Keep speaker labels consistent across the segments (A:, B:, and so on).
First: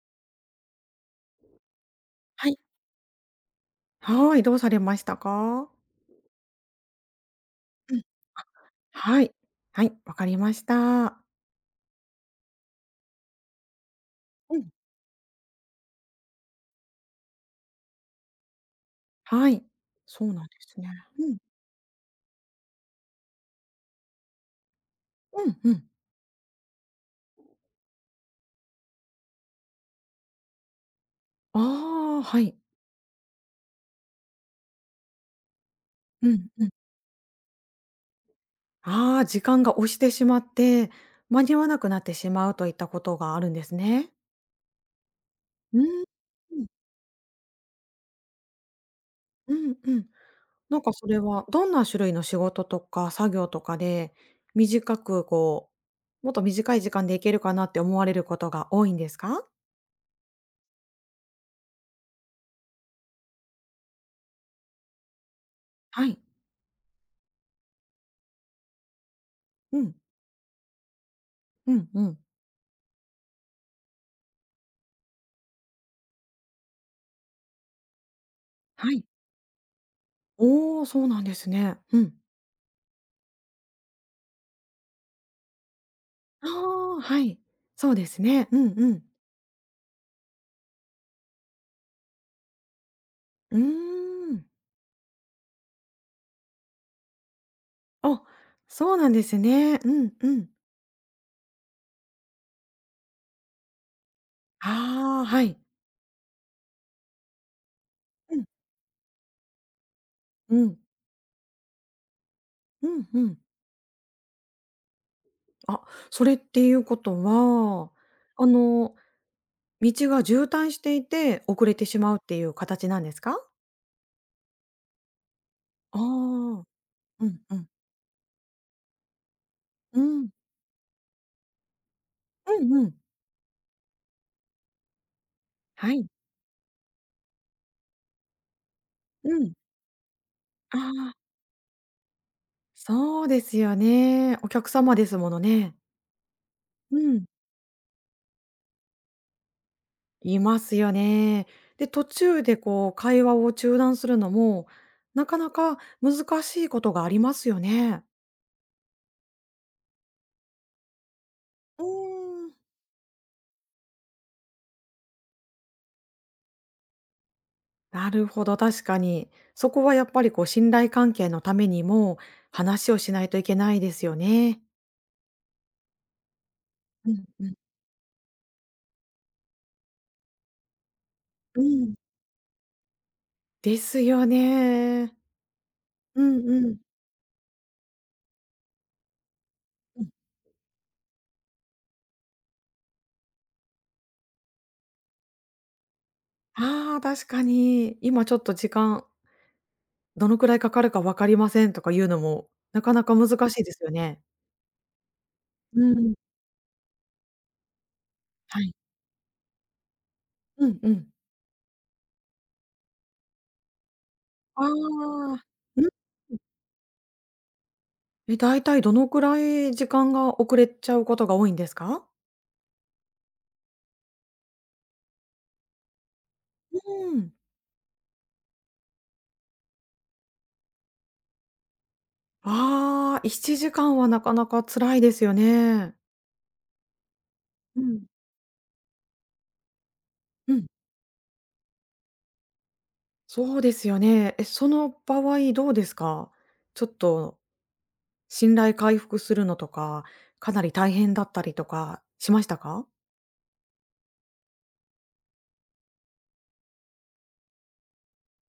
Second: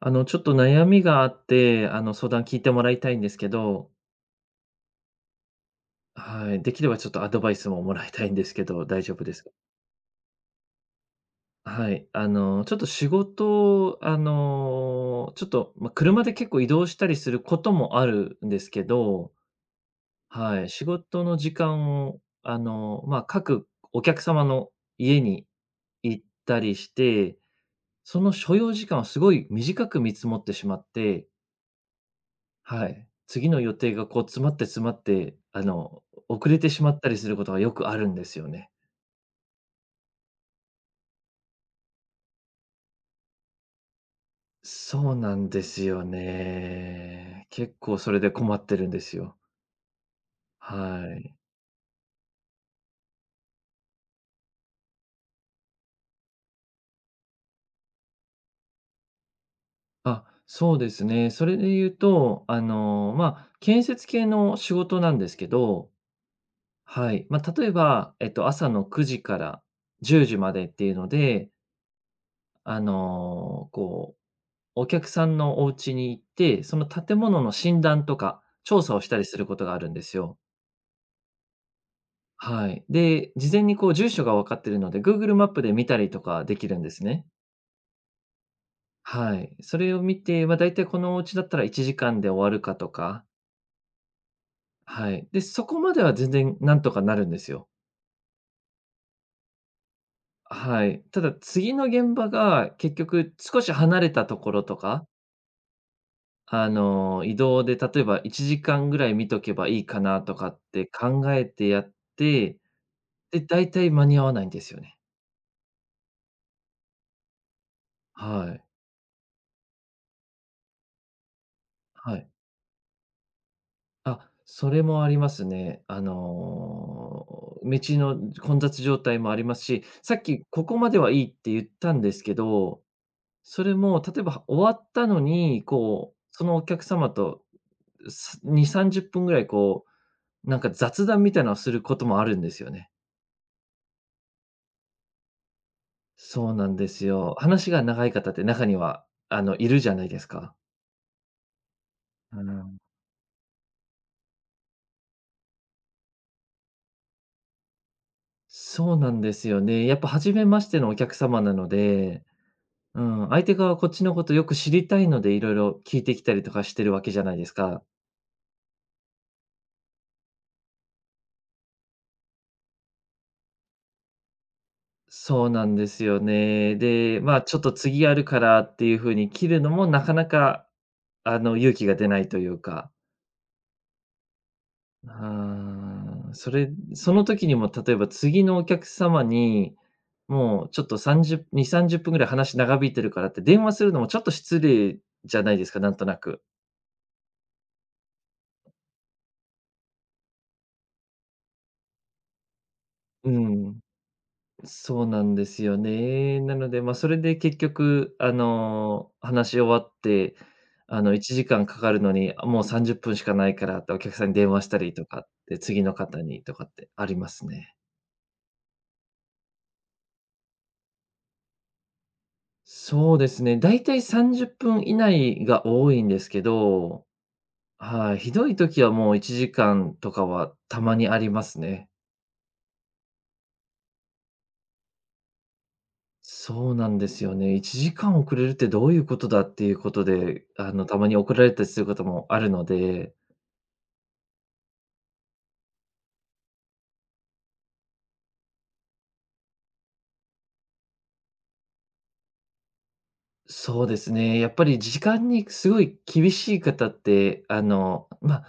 A: ちょっと悩みがあって、相談
B: はい。
A: 聞いてもらいたいんですけど、
B: はい、どうされましたか？
A: はい、できればちょっとアドバイスもも
B: うん。
A: らいたいんですけど、大丈
B: は
A: 夫
B: い。
A: ですか？
B: はい、わかりました。
A: はい、ちょっと仕事、
B: うん。
A: ちょっと、ま、車で結構移動したりすることもあるんですけど、
B: はい。そうなんで
A: はい、
B: す
A: 仕
B: ね。
A: 事
B: う
A: の
B: ん。
A: 時間を、まあ、各お客様の家に
B: うんうん。
A: 行ったりして、その所要時間をすごい短く見積もってしまって。
B: ああ、はい。
A: はい。次の予定がこう詰まって詰まって、
B: うん
A: 遅れ
B: う
A: て
B: ん。
A: しまったりすることがよくあるんですよね。
B: ああ、時間が押してしまって、間に合わなくなってしまうといったことがあるんですね。
A: そうなんで
B: う
A: すよ
B: んうん。
A: ね。結構それで困ってるんですよ。
B: うんうん。なんかそ
A: は
B: れ
A: い。
B: はどんな種類の仕事とか作業とかで、短くこう、もっと短い時間で行けるかなって思われることが多いんですか？
A: あ、そうですね。それで言うと、まあ、建設系の仕事なんですけど、
B: はい。
A: はい。まあ、例えば、朝の9時から
B: うん。
A: 10時までっていうので、
B: うんうん。
A: あの、こお客さんのお家に行って、その建物の診断とか調
B: は
A: 査を
B: い。
A: したりすることがあるんですよ。
B: おお、そうなんですね。うん。
A: はい。で、事前にこう住所が分かってるので、Google マップで見たりとか
B: あ
A: できるんで
B: あ、
A: す
B: は
A: ね。
B: い。そうですね。うんうん。
A: はい。それを見て、まあ、だいたいこのお家だったら1時間で終わるかとか、
B: うーん。
A: はい。で、そこまでは全然なんとかなるんですよ。
B: あ、そうなんですね。うんうん。
A: はい。ただ次の現場が結局少し離れたところとか、
B: ああ、はい。
A: 移動で例えば
B: うん。
A: 1時間ぐらい見とけばいいかなとか
B: う
A: っ
B: ん。
A: て考えてやって、
B: うんうん。
A: で、大体間に合わないんですよね。
B: あ、それっていうことは、あ
A: はい。
B: の、道が渋滞していて、遅れてしま
A: は
B: うっ
A: い。
B: ていう形なんですか？
A: あ、それもありますね。
B: ああ、うんうん。
A: 道の混雑状態もありますし、
B: う
A: さっ
B: ん。
A: きここまではいいって言ったんですけ
B: うん
A: ど、
B: うん。
A: それも例えば終わったのに、
B: はい。
A: こう、そのお客様と、2、30分ぐ
B: う
A: らい
B: ん。
A: こう、なんか
B: あ
A: 雑
B: あ、
A: 談みたいなのをすることもあるんですよね。
B: そうですよね。お客様ですものね。
A: そうなんで
B: う
A: す
B: ん。
A: よ。話が長い方って中には、いるじゃないです
B: い
A: か。
B: ますよね。で、途中
A: う
B: で
A: ん。
B: こう会話を中断するのも、なかなか難しいことがありますよね。
A: そうなんですよね。やっぱ初めましてのお客様なの
B: う
A: で、
B: ーん。
A: うん、相手側はこっちのことよく知りたいので、いろいろ聞いてきたりとかしてるわけじゃないですか。
B: なるほど、確かに。そこはやっぱりこう信頼関係のためにも、話をしないといけないですよね。
A: そうなんですよね。
B: う
A: で、
B: ん
A: まあ、
B: うん。
A: ちょっと次あるからっていう風に切るのもなかなか、
B: う
A: 勇気
B: ん、
A: が出ないというか。
B: ですよ
A: う
B: ね。
A: ー
B: う
A: ん、
B: んうん。
A: その時にも例えば次のお客様に、
B: うん。
A: もうちょっと302、30分ぐらい話長引いてるからって電話するのもちょっと失礼じゃないですか、なんとなく。
B: ああ、確かに。今ちょっと時間どのくらいかかるかわかりませんとか言うのも、なかなか難
A: う
B: しいで
A: ん。
B: すよね。
A: そうなんですよ
B: うん、
A: ね。なので、まあ、それで結局、
B: はい。
A: 話し終わって、
B: うんうん。
A: 1時間かんかかるのに、あ、もう30分しかないからってお客さんに電話
B: あ
A: したりとかっ
B: あ、
A: て、
B: う
A: 次の
B: ん。
A: 方にとかってありますね。
B: え、大体どのくらい時間が遅れちゃうことが多いんですか？
A: そうですね、だいたい30分以内が多いんですけど、
B: うん。
A: はい、ひどい時はもう1時間とかはたまにありますね。
B: ああ、7時間はなかなか辛いですよね。
A: そうなんですよね。1
B: うん。
A: 時間遅れるってどういうことだっていうことで、
B: うん、
A: たまに怒られたりすることもあるので。
B: そうですよね。え、その場合どうですか？ちょっと信頼回復するのとか、かなり大変だったりとかしましたか？
A: そうですね。やっぱり時間にすごい厳しい方って、まあ、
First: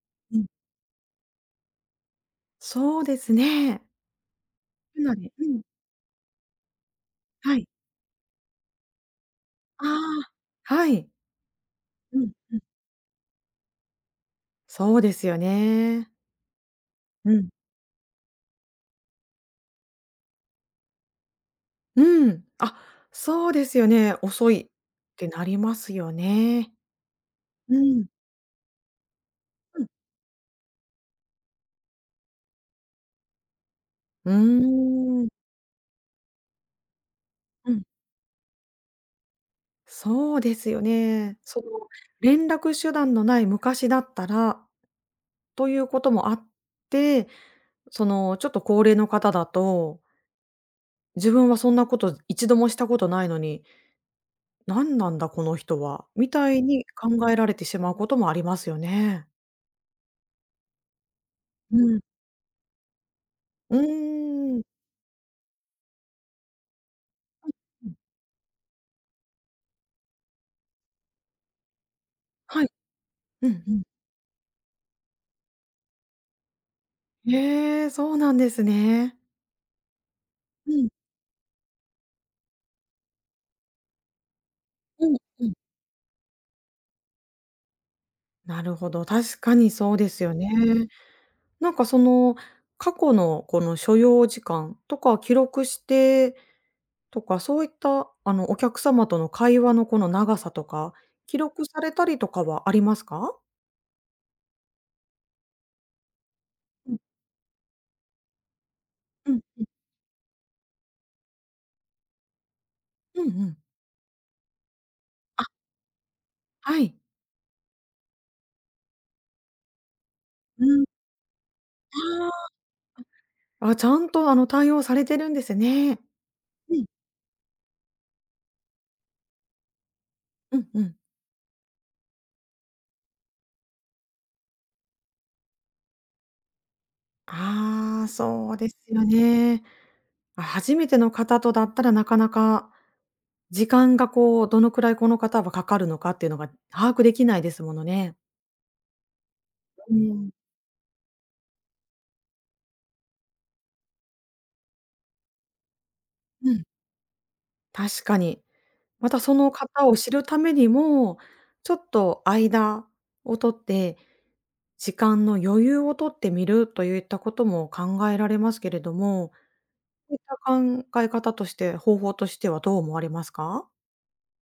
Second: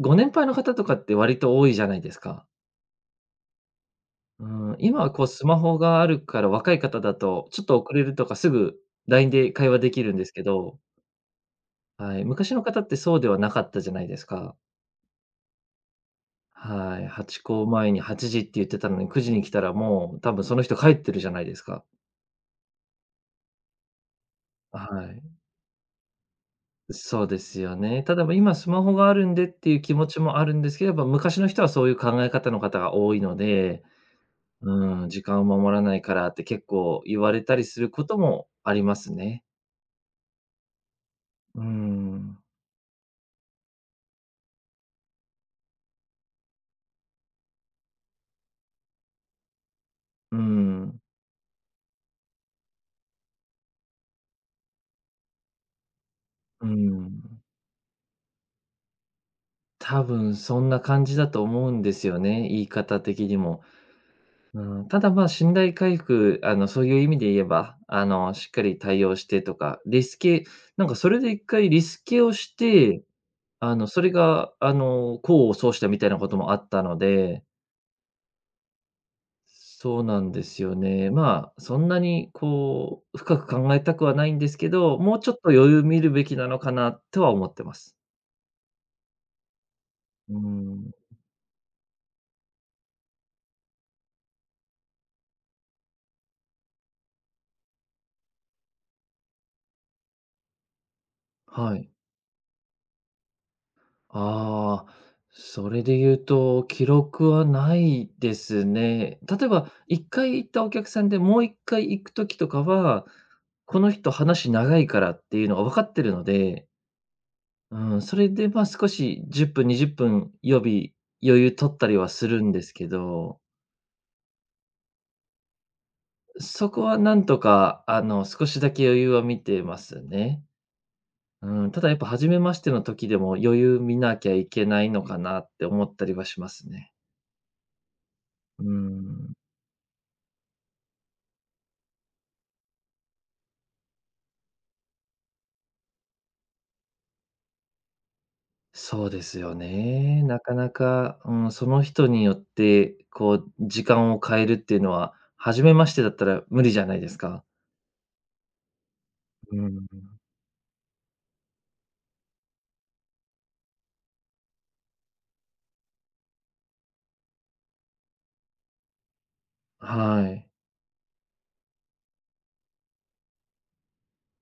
A: ご年
B: うん。
A: 配の方とかって割と多いじゃないですか。
B: そうですね。
A: うん、
B: か
A: 今は
B: な
A: こう
B: りう
A: スマ
B: ん、
A: ホがあるから若い方だと、
B: は
A: ちょ
B: い。
A: っと遅れるとかすぐ LINE で会話
B: あ
A: できるんですけ
B: あ、
A: ど、
B: はい。う
A: はい、
B: ん、
A: 昔
B: うん。
A: の方ってそうではなかったじゃないですか。
B: そうですよね。
A: はい、8
B: うん。
A: 個前に8時って言ってたのに9時に来たらもう多分その人帰ってるじゃないですか。
B: うん。あ、そうですよね。遅いっ
A: はい。
B: てなりますよね。
A: そうですよ
B: う
A: ね。
B: ん。
A: ただ、ま、今スマホがあるんでってい
B: う
A: う
B: ん。
A: 気持ちもあるんですけど、やっぱ昔の人はそういう考え方の方が多いので、
B: う
A: うーん、時
B: ーん。
A: 間を守らないからって結構言われたり
B: う
A: す
B: ん。
A: ることもありますね。
B: そうですよね。そ
A: うー
B: の、
A: ん、
B: 連絡手段のない昔だったらということもあって、その、ちょっと高齢の方だと、
A: うーん、
B: 自分はそんなこと一度もしたことないのに、なんなんだこの人は、みたい
A: うー
B: に考え
A: ん。
B: られてしまうこともありますよね。
A: 多分そんな感じだと思う
B: う
A: んで
B: ん。
A: すよね、言い方的にも。
B: うー
A: う
B: ん。
A: ーん、ただ、ま、信頼回復、そういう意味で言えば、
B: うん。
A: しっかり対応してとか、リスケなんかそれで一回リスケをし
B: はい。
A: て、
B: うんうん。
A: それが、功を奏したみたいなこともあったので、
B: ええ、そうなんですね。
A: そうなんです
B: う
A: よ
B: ん、
A: ね。まあ、そんなにこう、深く考えたくはないんですけど、
B: うん、
A: もうちょっ
B: う
A: と
B: ん。
A: 余裕見るべきなのかなとは思ってます。
B: なるほど、確かにそうです
A: う
B: よ
A: ー
B: ね。
A: ん、
B: なんかその、過去のこの所要時間とか記録してとか、そういったお客様との会話のこの長さとか、記録
A: は
B: さ
A: い。
B: れたりとかはありますか？
A: ああ、それで言うと、記
B: うん、
A: 録はないですね。
B: うん。
A: 例えば、1回行ったお客さんで、もう1回行くときとかは、
B: うんうん。
A: この人話長いからっていうのが分かってるので、
B: はい。
A: うん、それで、ま、少し10分、20分予
B: うん、
A: 備、余裕取ったりは
B: あ
A: するん
B: あ。
A: ですけど、
B: あ、ちゃんと対応されてるんですね。
A: そ
B: う
A: こ
B: ん。
A: はなんとか、少しだけ余裕は見てますね。
B: うんうん。
A: うん、ただやっぱ初めましての時でも余裕見なきゃいけないのかなって思ったりはしますね。
B: ああ、そう
A: う
B: ですよ
A: ん、
B: ね。あ、初めての方とだったらなかなか時間がこう、どのくらいこの方はかかるのかっていうのが把握できないですものね。
A: そうですよ
B: う
A: ね。
B: ん。
A: なかなか、うん、その人によって、こう、時間を変えるっていうのは、初めましてだったら
B: うん、
A: 無理じゃないですか。
B: 確かに。またその
A: う
B: 方
A: ん、
B: を知るためにも、ちょっと間を取って、時間の余裕を取ってみるといったことも考えられますけれども、そういっ
A: は
B: た
A: い。
B: 考え方として、方法としてはどう思われますか？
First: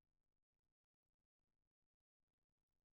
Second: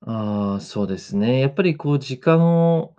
A: ああ、そうですね。やっぱりこう時間を、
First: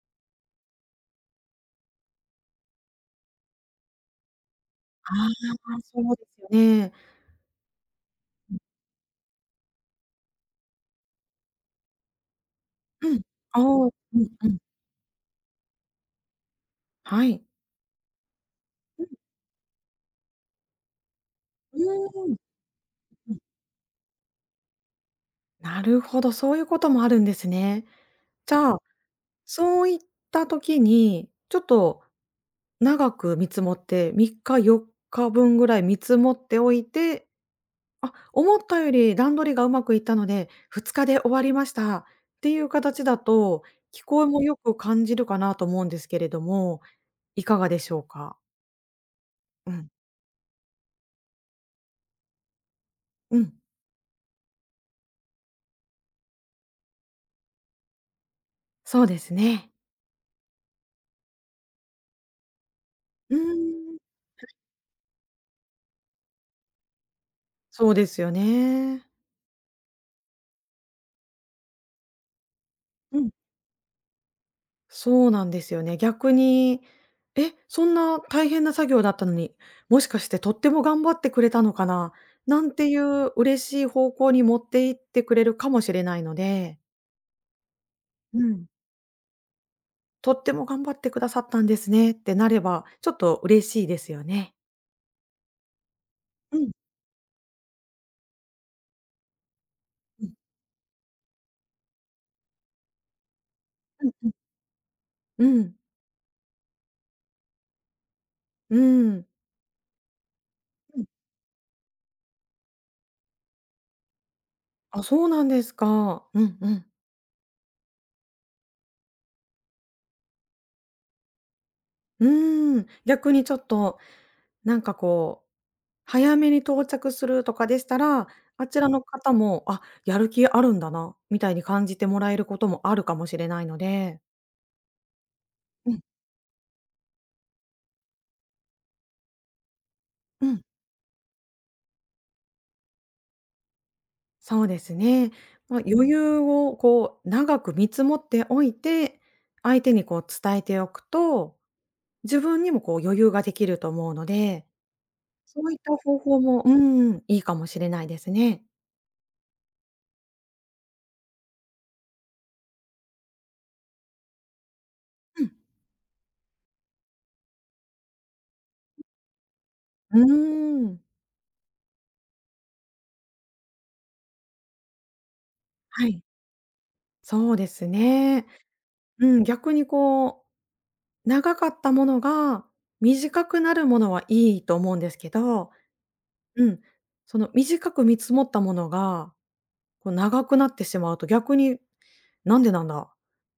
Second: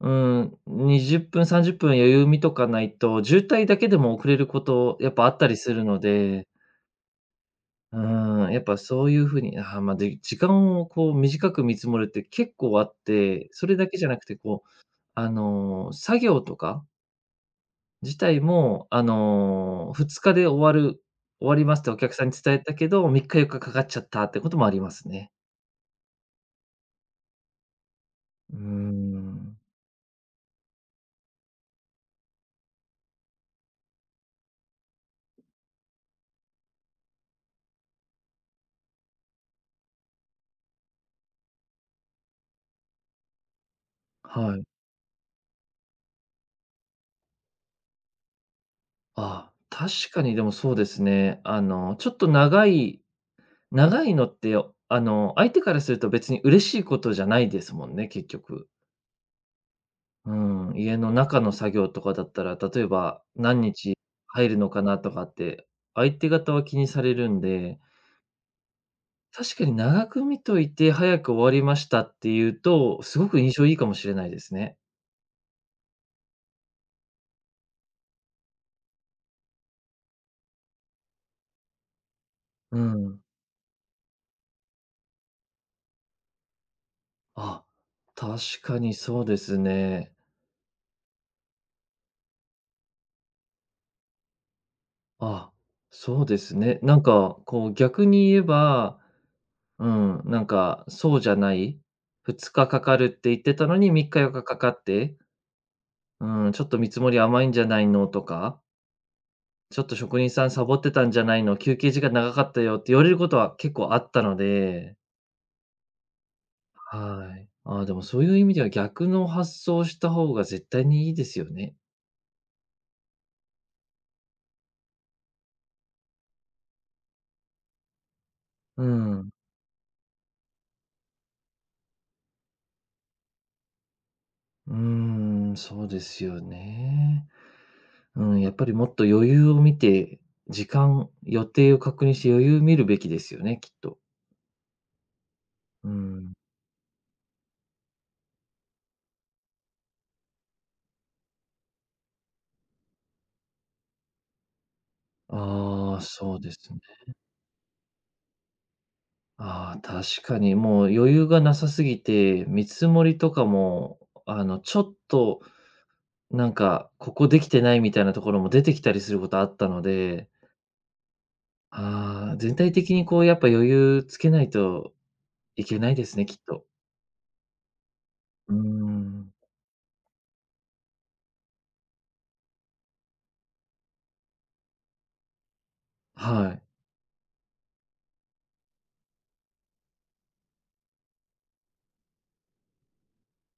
A: うん、20分、30分余裕見とかないと、渋滞だけでも遅れること
B: あ
A: やっぱあったりす
B: あ、
A: るの
B: そうですよ
A: で、
B: ね。
A: うん、やっぱそういう風に、まあ、で、時間をこう短く見積もるって結構あっ
B: うん。
A: て、
B: ああ、
A: それ
B: う
A: だけじゃなく
B: ん
A: て
B: うん。
A: こう、作業とか
B: はい。
A: 自体も、
B: う
A: 2日で終わります
B: ん、
A: ってお
B: う
A: 客さ
B: ー
A: んに
B: ん。
A: 伝えたけど、3
B: う
A: 日
B: ん。
A: 4日かかかっちゃったってこともありますね。
B: なるほど、そういうこともあるんですね。じ
A: うー
B: ゃあ、
A: ん、
B: そういった時に、ちょっと長く見積もって、3日、4日分ぐらい見積もっておいて、あ、思ったより段取りがうまくいったので、2日で終わりましたっていう形だと、聞こえもよ
A: はい。
B: く感じるかなと思うんですけれども、いかがでしょうか？
A: あ、
B: うん、
A: 確かにでもそうですね。ちょっと長い
B: うん、
A: 長いのって、相手からすると別に嬉しいことじゃないですもんね、結局。
B: そうですね。
A: うん、家の中の作業とかだったら、例えば
B: うー
A: 何日
B: ん、
A: 入るのかなとかって、相手方は気にされるんで、
B: そうですよね。
A: 確かに長く見といて早く終わりましたっていうと、
B: う
A: すご
B: ん。
A: く印象いいかもしれないですね。
B: そうなんですよね。逆に、え、そんな大変な作業だったのに、もしかしてとっても頑張ってくれたのかな、なん
A: う
B: てい
A: ん。
B: う嬉しい方向に持っていってくれるかもしれないので、
A: あ、確
B: うん。
A: かにそうですね。
B: とっても頑張ってくださったんですねってなれば、ちょっと嬉しいですよね。
A: あ、そうで
B: う
A: す
B: ん、
A: ね。なんか、こう、逆に言えば、うん、
B: うん、
A: なんか、そうじゃない、2日かかかるって言ってたのに
B: う
A: 3
B: ん
A: 日
B: うん。
A: 4日かかかって、
B: うん、
A: うん、ちょっと見積もり甘いんじゃないのとか、
B: うん。
A: ちょっと職人さんサボって
B: うん
A: たんじゃないの、休憩時間長かったよって言われることは結構あったので、
B: あ、そうなんですか。うんうん。
A: はい。ああ、でもそういう意味では逆の発想をした方が絶対にいいですよね。
B: うーん、逆にちょっと、なんかこう早めに到着するとかでしたら、あち
A: う
B: らの
A: ん。
B: 方も、あ、やる気あるんだな、みたいに感じてもらえることもあるかもしれないので。
A: うーん、そう
B: う
A: で
B: ん、
A: すよね。うん、やっぱりもっと余裕を見て、
B: うん、
A: 時間、予定を確認して余裕を見るべきですよね、きっと。
B: そうですね。まあ、
A: う
B: 余
A: ん。
B: 裕をこう長く見積もっておいて、相手にこう伝えておくと、自分にもこう余裕ができると思うので、そういった
A: ああ、
B: 方
A: そ
B: 法
A: うで
B: も、
A: す
B: う
A: ね。
B: ん、いいかもしれないですね。
A: ああ、確かにもう余裕がなさすぎて、見積もりとかも、ちょっと、
B: う
A: なんか、ここできてないみたいなところも出てきたりすることあったの
B: ん、う
A: で、
B: ーん。
A: ああ、全体的にこうやっぱ余裕つけないといけないで
B: は
A: す
B: い、
A: ね、きっと。
B: そうですね。
A: うー
B: う
A: ん。
B: ん、逆にこう長かったものが、短くなるものはいいと思うんですけど、
A: はい、
B: うん、その短く見積もったものが、こう長くなってしまうと逆に「なんでなんだ」っ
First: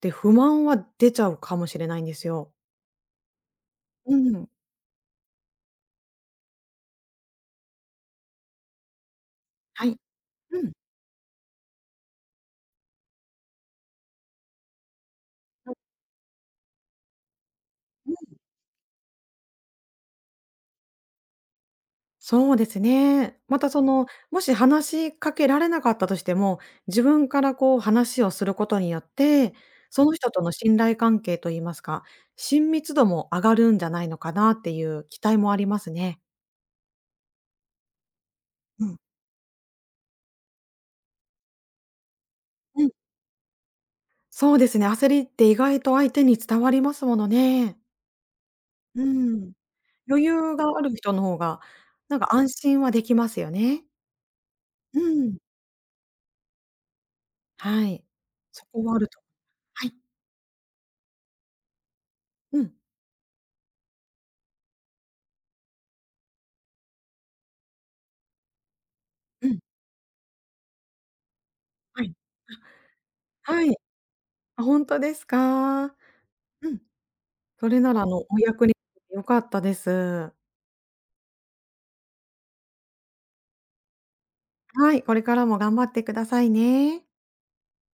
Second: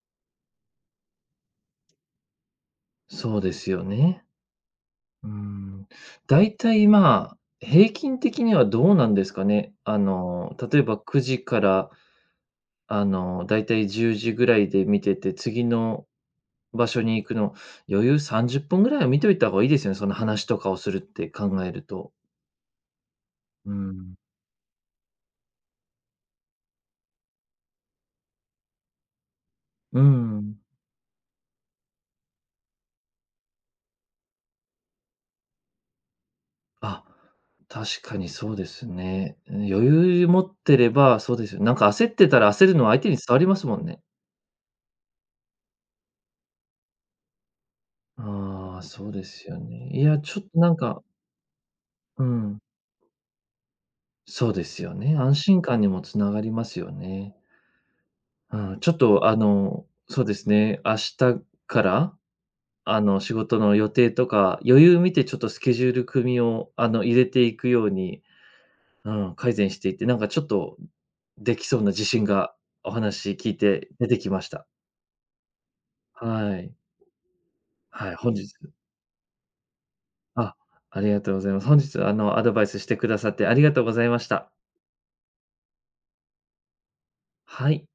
B: て不満は出ちゃうかもしれないんですよ。
A: そうですよ
B: う
A: ね。
B: ん、
A: うーん、大体、まあ、平均的にはどうなんですかね。
B: はい。うん、
A: 例えば9時から、だいたい10時ぐらいで見てて、次の場所に行くの、余裕30分ぐらいは見といた方がいいですよね、その話とかをするって考えると。
B: そうですね。また
A: う
B: その、
A: ん。
B: もし話しかけられなかったとしても、自分からこう話をすることによって、
A: う
B: その人との
A: ん。
B: 信頼関係といいますか、親密度も上がるんじゃないのかなっていう期待もありますね。
A: あ、確かにそうで
B: う
A: す
B: ん。
A: ね。余裕持ってれば、そうですよ。なんか焦ってたら焦る
B: う
A: の
B: ん。
A: は相手に伝わりますもんね。
B: そうですね、焦りって意外と相手に伝わりますものね。
A: ああ、
B: う
A: そうです
B: ん。
A: よね。いや、
B: 余
A: ちょっ
B: 裕
A: と
B: が
A: なん
B: ある
A: か、
B: 人の方が、なん
A: う
B: か安
A: ん。
B: 心はできますよね。
A: そうですよ
B: う
A: ね。安
B: ん。
A: 心感にもつながりますよね。
B: はい。
A: う
B: そ
A: ん、
B: こ
A: ちょ
B: は
A: っ
B: あると
A: と
B: はい。
A: そうですね、明日から、
B: うん。
A: 仕事の予定とか、余裕見てちょっとスケジュール組みを、入れていくように、うん、
B: う
A: 改
B: ん。
A: 善していって、なんかちょっとできそうな
B: は
A: 自
B: い。
A: 信がお話聞
B: あ、
A: い
B: はい。
A: て出てきまし
B: あ、
A: た。
B: ほんとですか？
A: は
B: う
A: い。
B: ん。それなら、
A: はい、本
B: お
A: 日
B: 役に立てて良かったです。
A: あ、ありがとうございます。本日アドバイスしてくださってありがとうございました。
B: はい、これからも頑張ってくださいね。
A: はい。